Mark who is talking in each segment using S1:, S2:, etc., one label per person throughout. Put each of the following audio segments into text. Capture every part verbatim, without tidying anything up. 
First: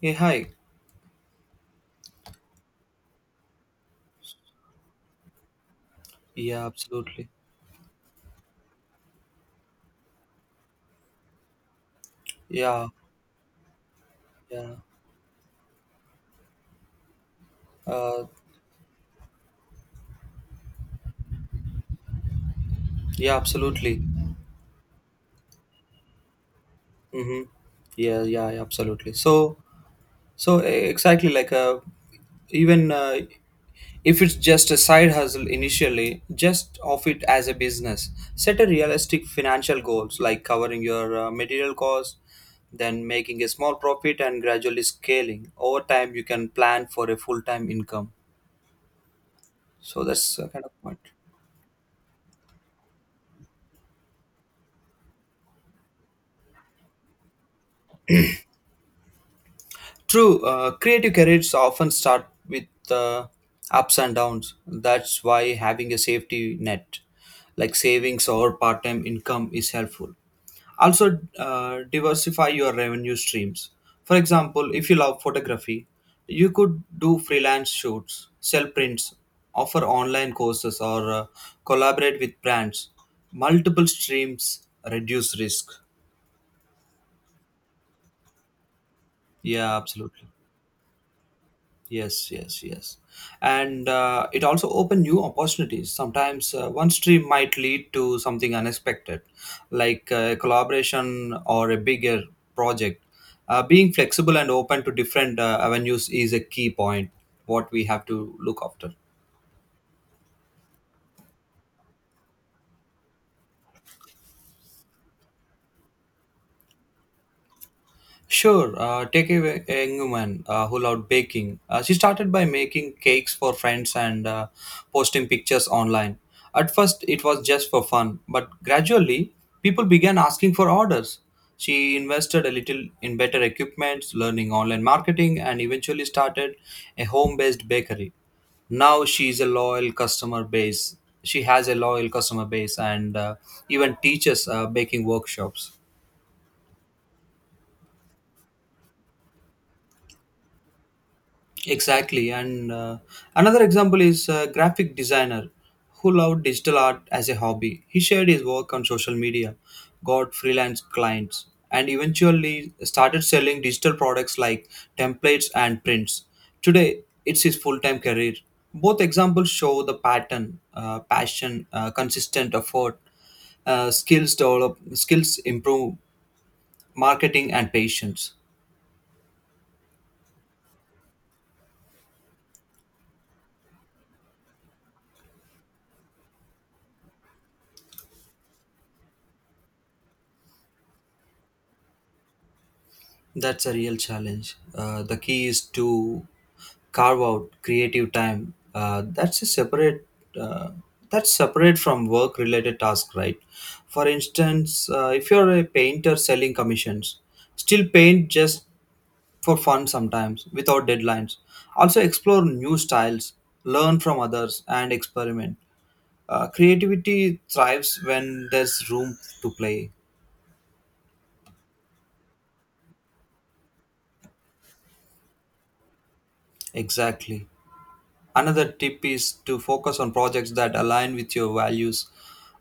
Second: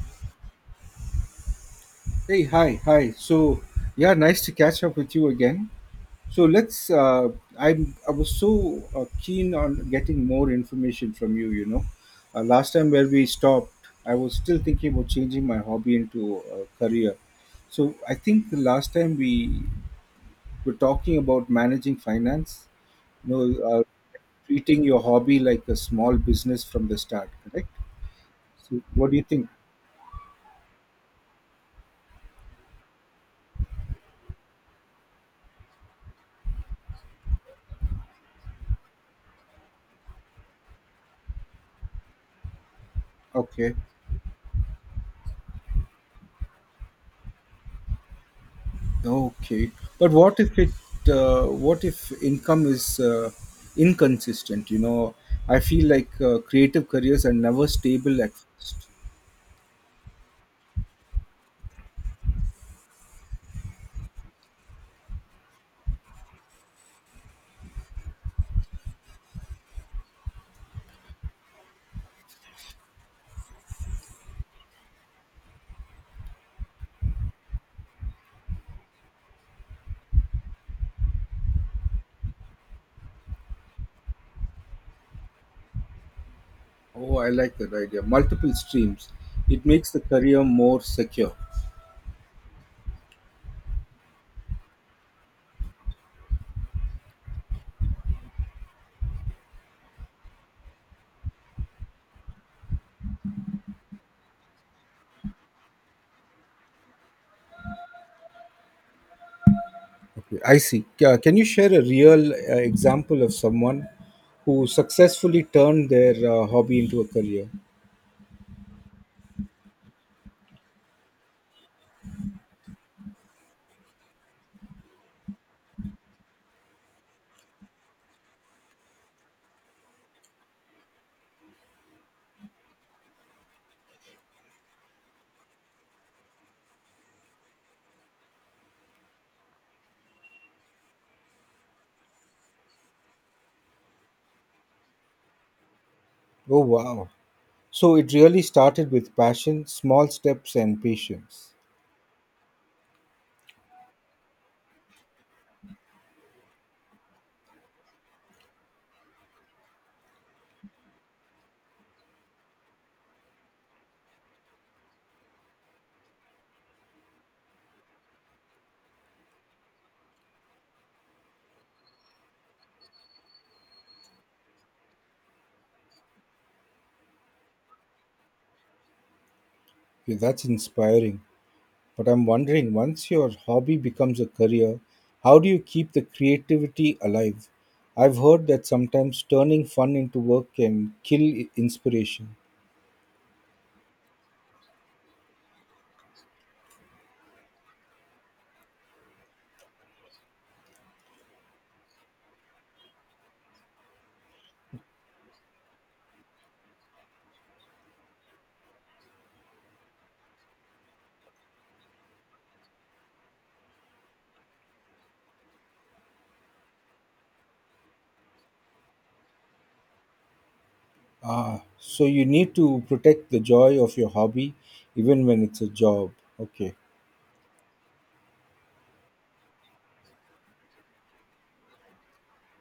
S1: Hey, hi.
S2: Hey, hi, hi. So, yeah, nice to catch up with you again. So
S1: Yeah,
S2: let's.
S1: absolutely.
S2: Uh, I'm. I was so uh, keen on getting more information from you. You know, uh, last
S1: Yeah,
S2: time where we stopped, I was still
S1: yeah.
S2: thinking about changing my hobby into a career. So I
S1: Uh,
S2: think the last time we were talking about managing finance. You
S1: yeah,
S2: know, uh,
S1: absolutely.
S2: treating your hobby like a small business from the start.
S1: Mm-hmm.
S2: Correct.
S1: Yeah, yeah, yeah,
S2: So what
S1: absolutely.
S2: do you think?
S1: So, so e- exactly like uh, even uh, if it's just a side hustle initially, just of it as a business. Set a realistic financial goals like covering your uh, material costs, then making a
S2: Okay.
S1: small profit and gradually scaling. Over time, you can plan for a full-time income.
S2: Okay,
S1: So
S2: but
S1: that's
S2: what
S1: uh,
S2: if
S1: kind
S2: it?
S1: of point.
S2: Uh, what if income is uh, inconsistent? You know, I feel like uh, creative careers are never stable at first.
S1: True, uh, creative careers often start with uh, ups and downs. That's why having a safety net like savings or part time income is helpful. Also, uh, diversify your revenue streams. For example, if you love photography, you could do freelance shoots, sell prints, offer online courses, or uh, collaborate with brands. Multiple streams reduce risk.
S2: Oh, I like that idea. Multiple streams. It
S1: Yeah,
S2: makes the
S1: absolutely.
S2: career more secure.
S1: Yes, yes, yes. And uh, it also opened new opportunities. Sometimes uh, one stream might lead to something unexpected, like a collaboration or a bigger project. Uh, being flexible and open to different uh, avenues is a key point, what we have to look after.
S2: Okay, I see. Ca- Can you share a real uh, example of someone who successfully turned their uh, hobby into a career?
S1: Sure, uh, take a, a Engelman uh, who loved baking. Uh, she started by making cakes for friends and uh, posting pictures online. At first, it was just for fun, but gradually, people began asking for orders. She invested a little in better equipment, learning online marketing, and eventually started a home based bakery. Now she is a loyal customer base. She has a loyal customer base and uh, even teaches uh, baking workshops.
S2: Oh, wow. So it really started with passion, small steps, and patience.
S1: Exactly. And uh, another example is a graphic designer who loved digital art as a hobby. He shared his work on social media, got freelance clients, and eventually started selling digital products like templates and prints. Today, it's his full time career. Both examples show the pattern: uh, passion, uh, consistent effort, uh, skills develop, skills improve, marketing, and patience.
S2: Okay, that's inspiring. But I'm wondering, once your hobby becomes a career, how do you keep the creativity alive? I've heard that sometimes turning fun into work can kill i- inspiration.
S1: That's a real challenge. Uh, the key is to carve out creative time. Uh, that's a separate. Uh, that's separate from work-related tasks, right? For instance, uh, if you're a painter selling commissions, still paint just for fun sometimes without deadlines. Also explore new styles, learn from others, and experiment. Uh, creativity thrives when there's room to play.
S2: Ah, so you need to protect the joy of your hobby even when it's a job. Okay,
S1: Exactly. Another tip is to focus on projects that align with your values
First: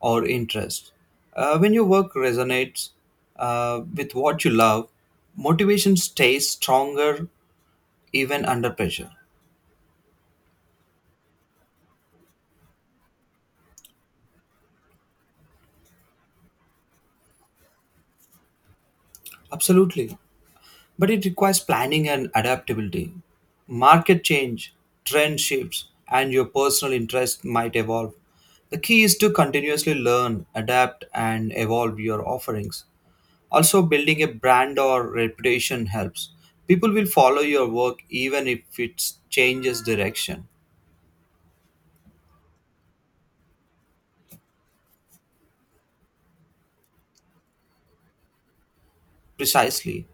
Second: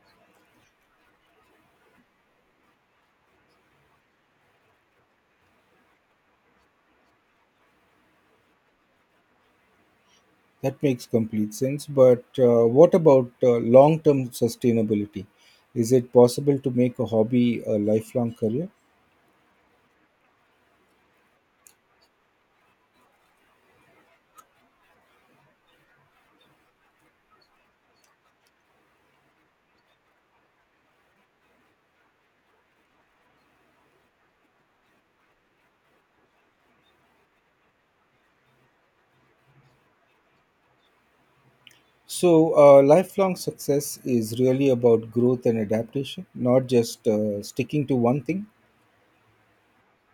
S1: or interests. Uh, when your work resonates uh, with what you love, motivation stays stronger even under pressure.
S2: that makes complete sense. But uh, what about uh, long term sustainability? Is it possible to make a hobby a lifelong career?
S1: Absolutely. But it requires planning and adaptability. Market change, trend shifts, and your personal interest might evolve. The key is to continuously learn, adapt, and evolve your offerings. Also, building a brand or reputation helps. People will follow your work even if it changes direction.
S2: So, uh, lifelong success is really about growth and adaptation, not just uh, sticking to one thing.
S1: Precisely.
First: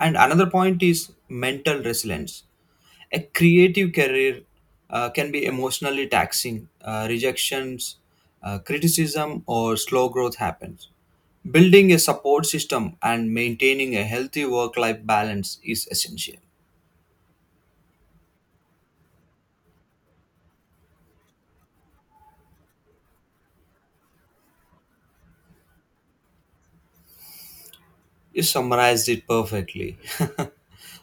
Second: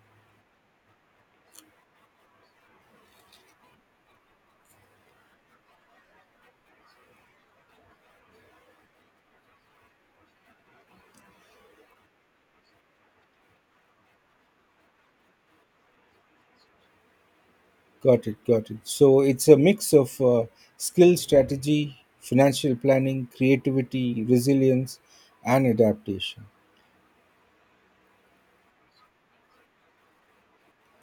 S1: And another point is mental resilience. A creative career uh, can be emotionally taxing. Uh, rejections, uh, criticism, or slow growth happens. Building a support system and maintaining a healthy work life balance is essential.
S2: Got it, got it. So, it's a mix of uh, skill, strategy, financial planning, creativity, resilience, and adaptation.
S1: You summarized it perfectly.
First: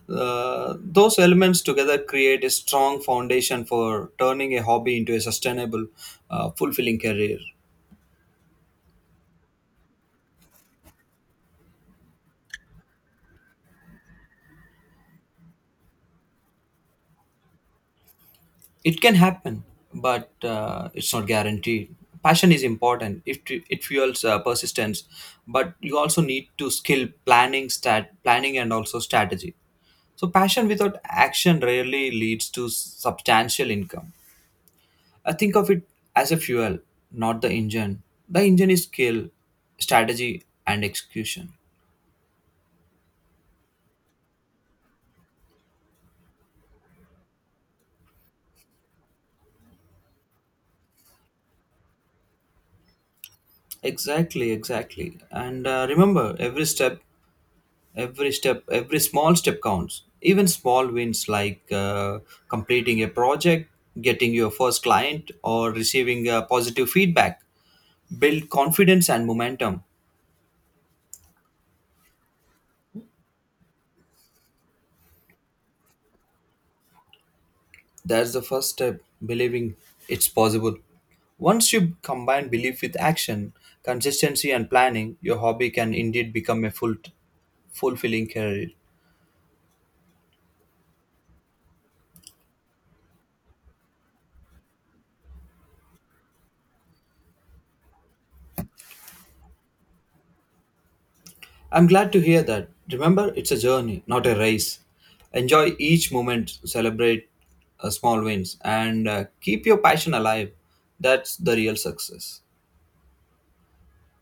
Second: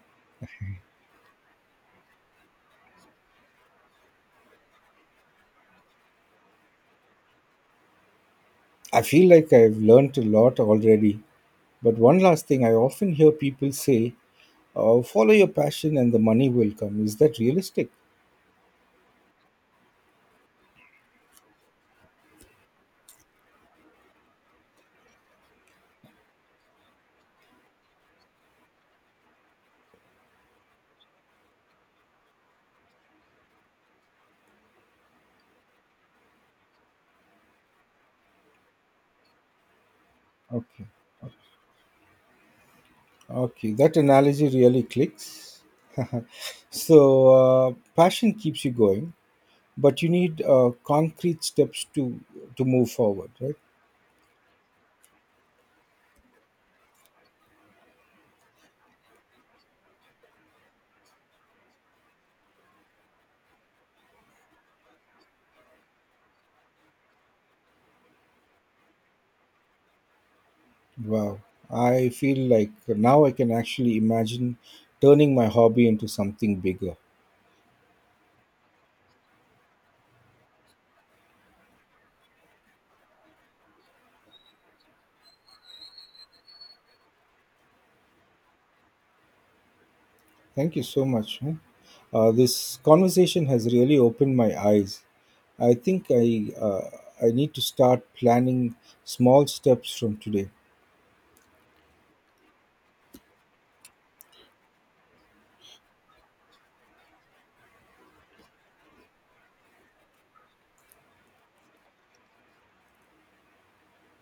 S1: Uh, those elements together create a strong foundation for turning a hobby into a sustainable, uh, fulfilling career.
S2: I feel like I've learned a lot already. But one last thing I often hear people say, uh, follow your passion and the money will come. Is that realistic?
S1: It can happen, but uh, it's not guaranteed. Passion is important. It, it fuels uh, persistence, but you also need to skill planning, stat planning, and also strategy. So passion without action rarely leads to substantial income. I think of it as a fuel, not the engine. The engine is skill, strategy, and
S2: Okay.
S1: execution.
S2: Okay, that analogy really clicks. so, uh, passion keeps you going, but you need uh, concrete steps to to move forward, right?
S1: Exactly, exactly. And uh, remember, every step, every step, every small step counts. Even small wins like uh, completing a project, getting your first client, or receiving uh, positive feedback build confidence and momentum.
S2: Wow, I feel like now I can actually imagine turning my hobby into something bigger.
S1: That's the first step, believing it's possible. Once you combine belief with action, consistency, and planning, your hobby can indeed become a full, fulfilling career.
S2: Thank you so much. Huh? Uh, this conversation has really opened my eyes. I think I uh, I need to start planning small steps from today.
S1: I'm glad to hear that. Remember, it's a journey, not a race. Enjoy each moment, celebrate uh, small wins, and uh, keep your passion alive. That's the real success.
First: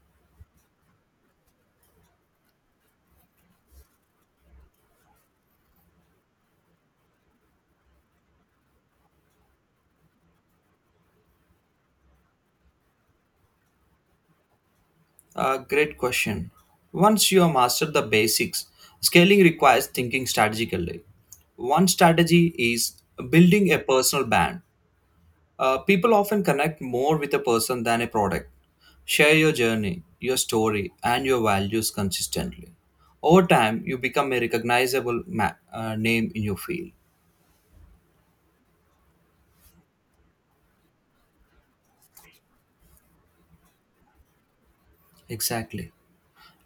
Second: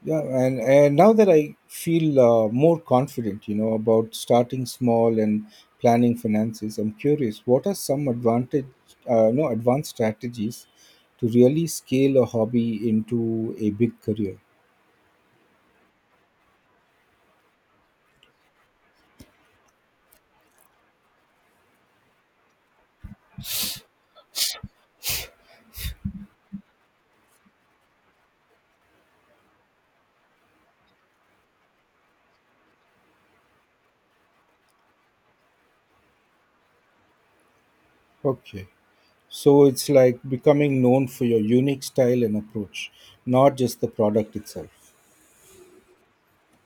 S2: Yeah, and and now that I feel uh, more confident, you know, about starting small and planning finances, I'm curious, what are some advantage, uh, no, advanced strategies to really scale a hobby into a big career?
S1: Uh, great question. Once you have mastered the basics, scaling requires thinking strategically. One strategy is building a personal brand. Uh, people often connect more with a person than a product. Share your journey, your story, and your values consistently. Over time, you become a recognizable ma- uh, name in your field.
S2: Okay, so it's like becoming known for your unique style and approach, not just the product itself.
S1: Exactly.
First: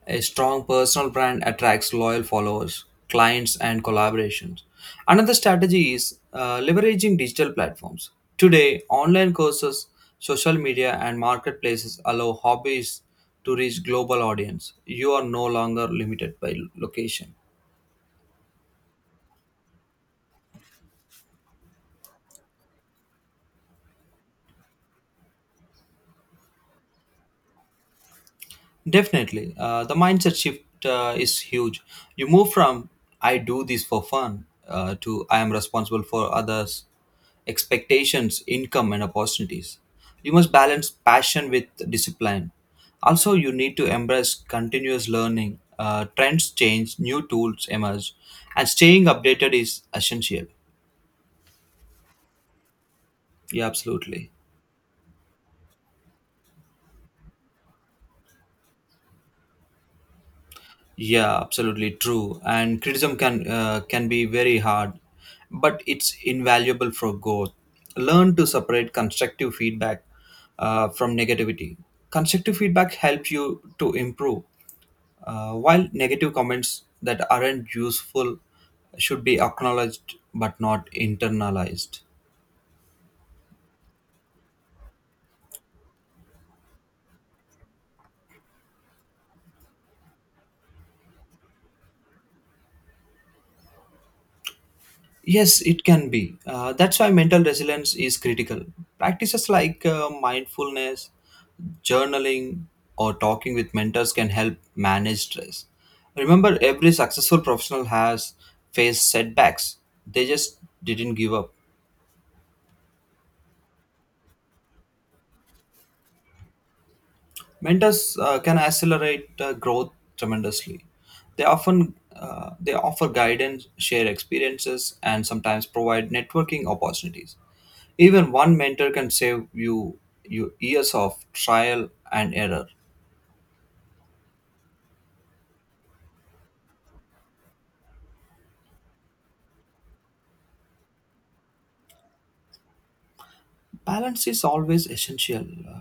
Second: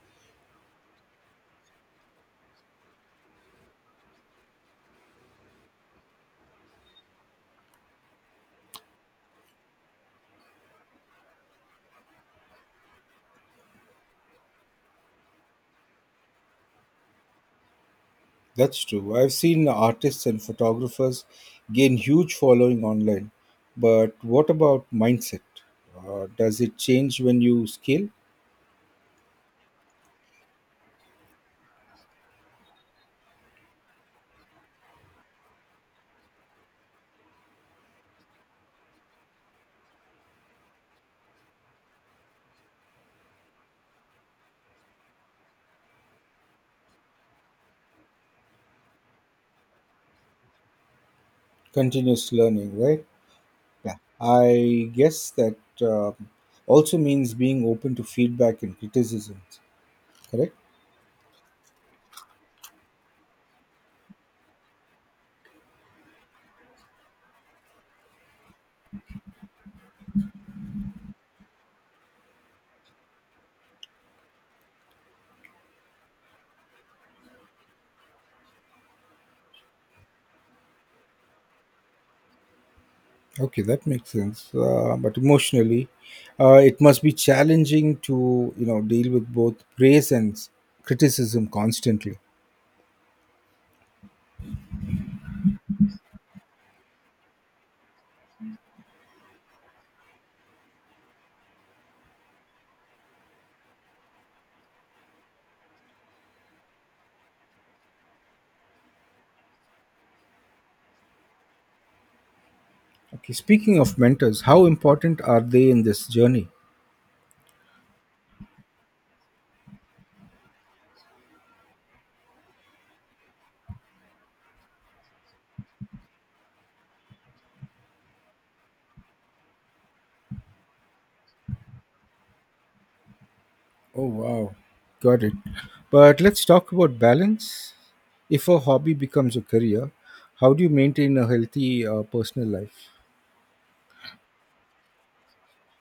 S1: A strong personal brand attracts loyal followers, clients, and collaborations. Another strategy is uh, leveraging digital platforms. Today, online courses, social media, and marketplaces allow hobbies to reach global audience. You are no longer limited by location.
S2: That's true. I've seen artists and photographers gain huge following online. But what about mindset? Uh, does it change when you scale?
S1: Definitely. Uh, the mindset shift uh, is huge. You move from "I do this for fun" uh, to "I am responsible for others' expectations, income, and opportunities." You must balance passion with discipline. Also, you need to embrace continuous learning. Uh, trends change, new tools emerge, and staying updated is essential.
S2: Continuous learning, right?
S1: Yeah,
S2: Yeah.
S1: absolutely.
S2: I guess that uh, also means being open to feedback and criticisms, correct?
S1: Yeah, absolutely true. And criticism can uh, can be very hard, but it's invaluable for growth. Learn to separate constructive feedback uh, from negativity. Constructive feedback helps you to improve, uh, while negative comments that aren't useful should be acknowledged but not internalized.
S2: Okay, that makes sense. Uh, but emotionally, uh, it must be challenging to, you know, deal with both praise and s- criticism constantly.
S1: Yes, it can be. Uh, that's why mental resilience is critical. Practices like uh, mindfulness, journaling, or talking with mentors can help manage stress. Remember, every successful professional has faced setbacks, they just didn't give up.
S2: Okay, speaking of mentors, how important are they in this journey?
S1: Mentors uh, can accelerate uh, growth tremendously. They often uh, they offer guidance, share experiences, and sometimes provide networking opportunities. Even one mentor can save you, you years of trial and error.
S2: Oh, wow. Got it. But let's talk about balance. If a hobby becomes a career, how do you maintain a healthy uh, personal life?
S1: Balance is always essential. Uh,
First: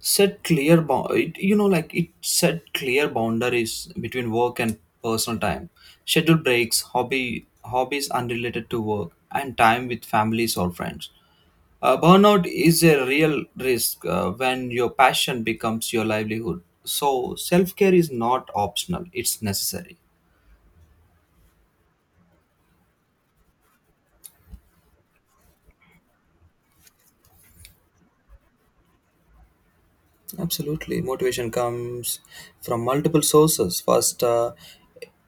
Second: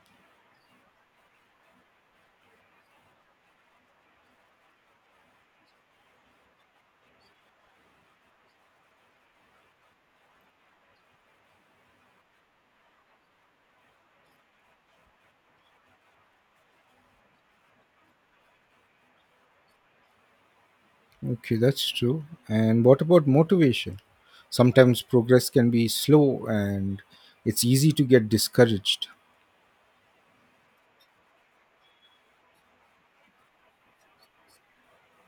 S1: set clear, bou- it, you know, like it Set clear boundaries between work and personal time. Schedule breaks, hobby hobbies unrelated to work, and time with families or friends. Uh, burnout is a real risk uh, when your passion becomes your livelihood. So self care is not optional; it's necessary.
S2: Okay, that's true. And what about motivation? Sometimes progress can be slow and it's easy to get discouraged.
S1: Absolutely. Motivation comes from multiple sources. First, uh,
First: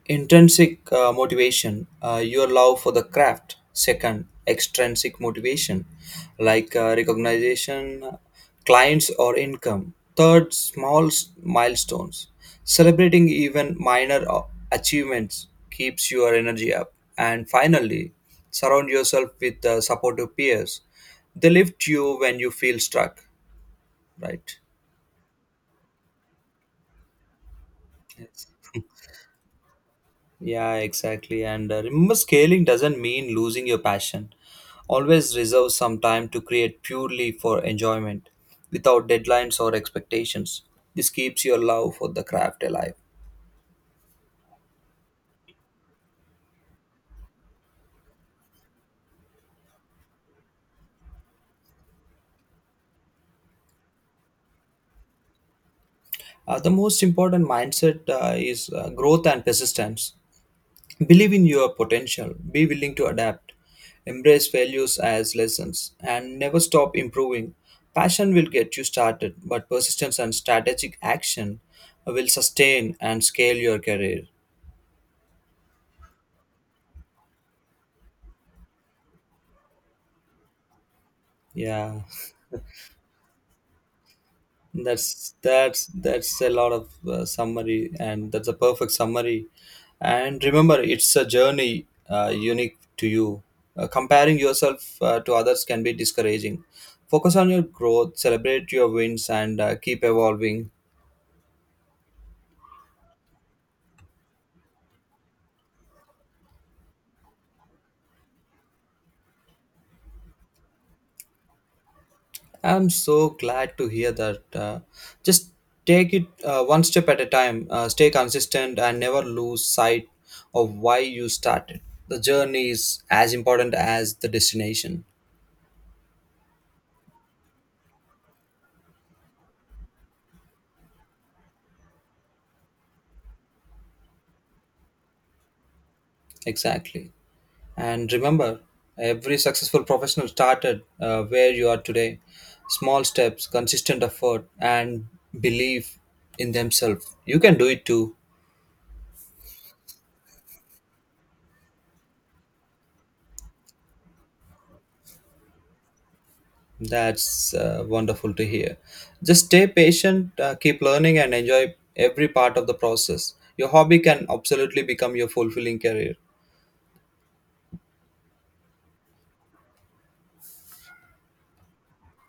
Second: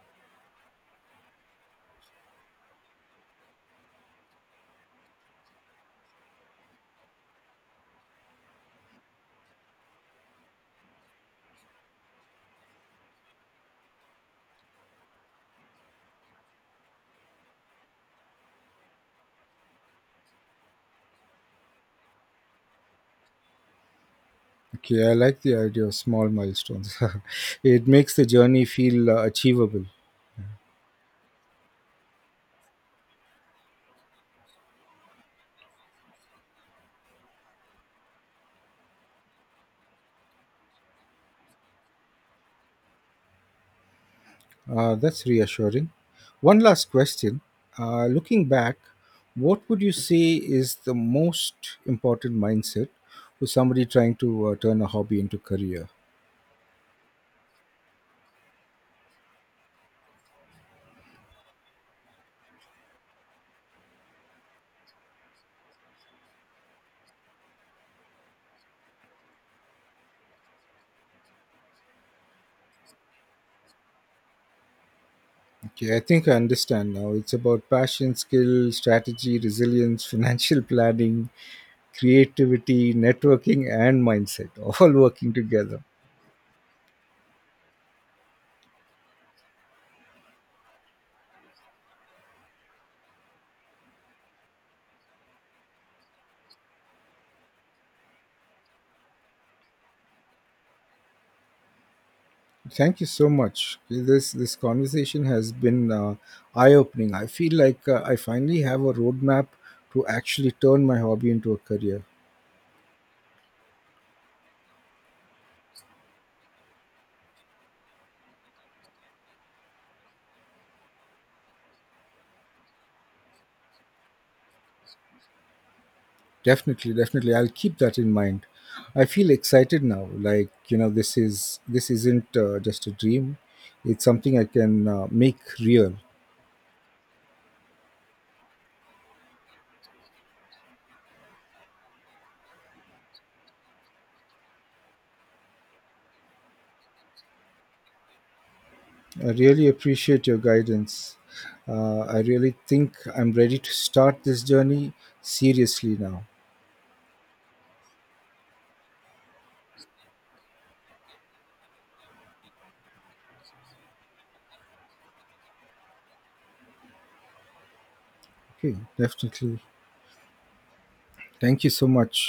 S1: intrinsic uh, motivation, uh, your love for the craft. Second, extrinsic motivation, like uh, recognition, clients, or income. Third, small s- milestones. Celebrating even minor uh, achievements keeps your energy up. And finally, surround yourself with uh, supportive peers. They lift you when you feel stuck, right?
S2: Okay, I like the idea of small milestones. It makes the journey feel uh, achievable.
S1: Yeah, exactly. And uh, remember, scaling doesn't mean losing your passion. Always reserve some time to create purely for enjoyment, without deadlines or expectations. This keeps your love for the craft alive.
S2: Uh, that's reassuring. One last question. Uh, looking back, what would you say is the most important mindset for somebody trying to uh, turn a hobby into career?
S1: Uh, the most important mindset uh, is uh, growth and persistence. Believe in your potential, be willing to adapt, embrace failures as lessons, and never stop improving. Passion will get you started, but persistence and strategic action will sustain and scale your career.
S2: Okay, I think I understand now. It's about passion, skill, strategy, resilience, financial planning,
S1: Yeah.
S2: creativity, networking, and mindset, all working
S1: That's
S2: together.
S1: that's that's a lot of uh, summary, and that's a perfect summary. And remember, it's a journey uh, unique to you. Uh, comparing yourself uh, to others can be discouraging. Focus on your growth, celebrate your wins, and uh, keep evolving.
S2: Thank you so much. This this conversation has been uh, eye opening. I feel like uh, I finally have a roadmap to actually turn my hobby into a career.
S1: I'm so glad to hear that. Uh, just take it uh, one step at a time. Uh, stay consistent and never lose sight of why you started. The journey is as important as the destination.
S2: Definitely, definitely, I'll keep that in mind. I feel excited now. Like, you know, this is this isn't uh, just a dream. It's something I can uh, make real.
S1: Exactly. And remember, every successful professional started uh, where you are today. Small steps, consistent effort, and belief in themselves. You can do it too.
S2: I really appreciate your guidance. Uh, I really think I'm ready to start this journey seriously now.
S1: That's uh, wonderful to hear. Just stay patient, uh, keep learning, and enjoy every part of the process. Your hobby can absolutely become your fulfilling career.
S2: Okay, definitely. Thank you so much.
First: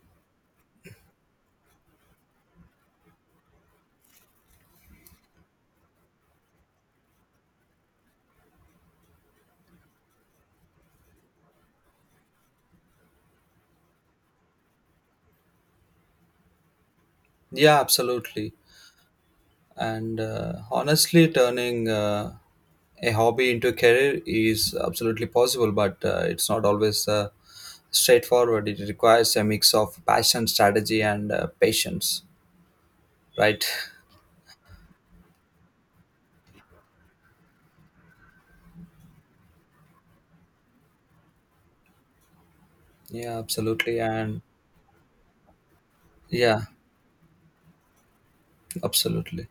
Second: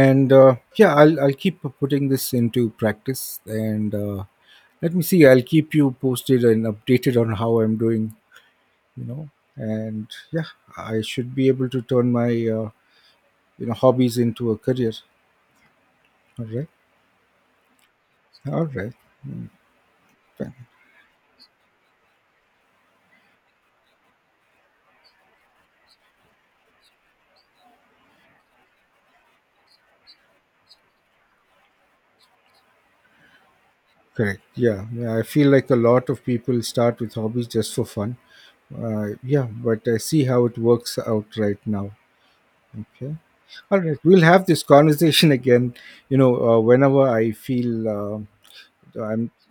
S2: and uh, yeah, I'll, I'll keep putting this into practice, and uh, let me see I'll keep you posted and updated on how I'm doing, you know. And yeah, I should be able to turn my uh, you know hobbies into a career. All right.
S1: Yeah, absolutely.
S2: All right. Mm,
S1: And uh,
S2: Fine.
S1: honestly, turning uh, a hobby into a career is absolutely possible, but uh, it's not always uh, straightforward. It requires a mix of passion, strategy, and uh, patience, right?
S2: Correct, yeah, yeah, I feel like a lot of people start with hobbies just for fun. Uh, yeah, but I see how it works out right now. Okay.
S1: Yeah,
S2: All right.
S1: absolutely.
S2: We'll
S1: And
S2: have this conversation again, you know, uh,
S1: yeah,
S2: whenever I feel um I'm
S1: absolutely.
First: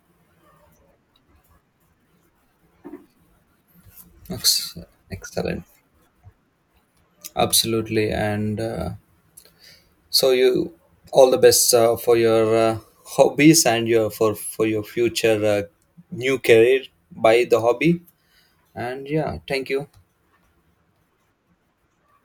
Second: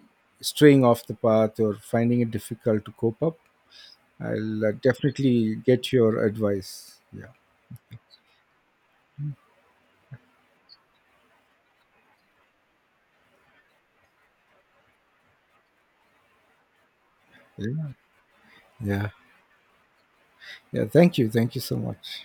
S2: straying off the path or finding it difficult to cope up. I'll uh,
S1: Ex-
S2: definitely
S1: Excellent.
S2: get your advice. Yeah.
S1: Absolutely. And uh, so you, all the best uh, for your uh, hobbies and your for for your future uh, new career by the
S2: Yeah.
S1: hobby. And
S2: Yeah.
S1: yeah, thank you.
S2: Yeah. Thank you. Thank you so much.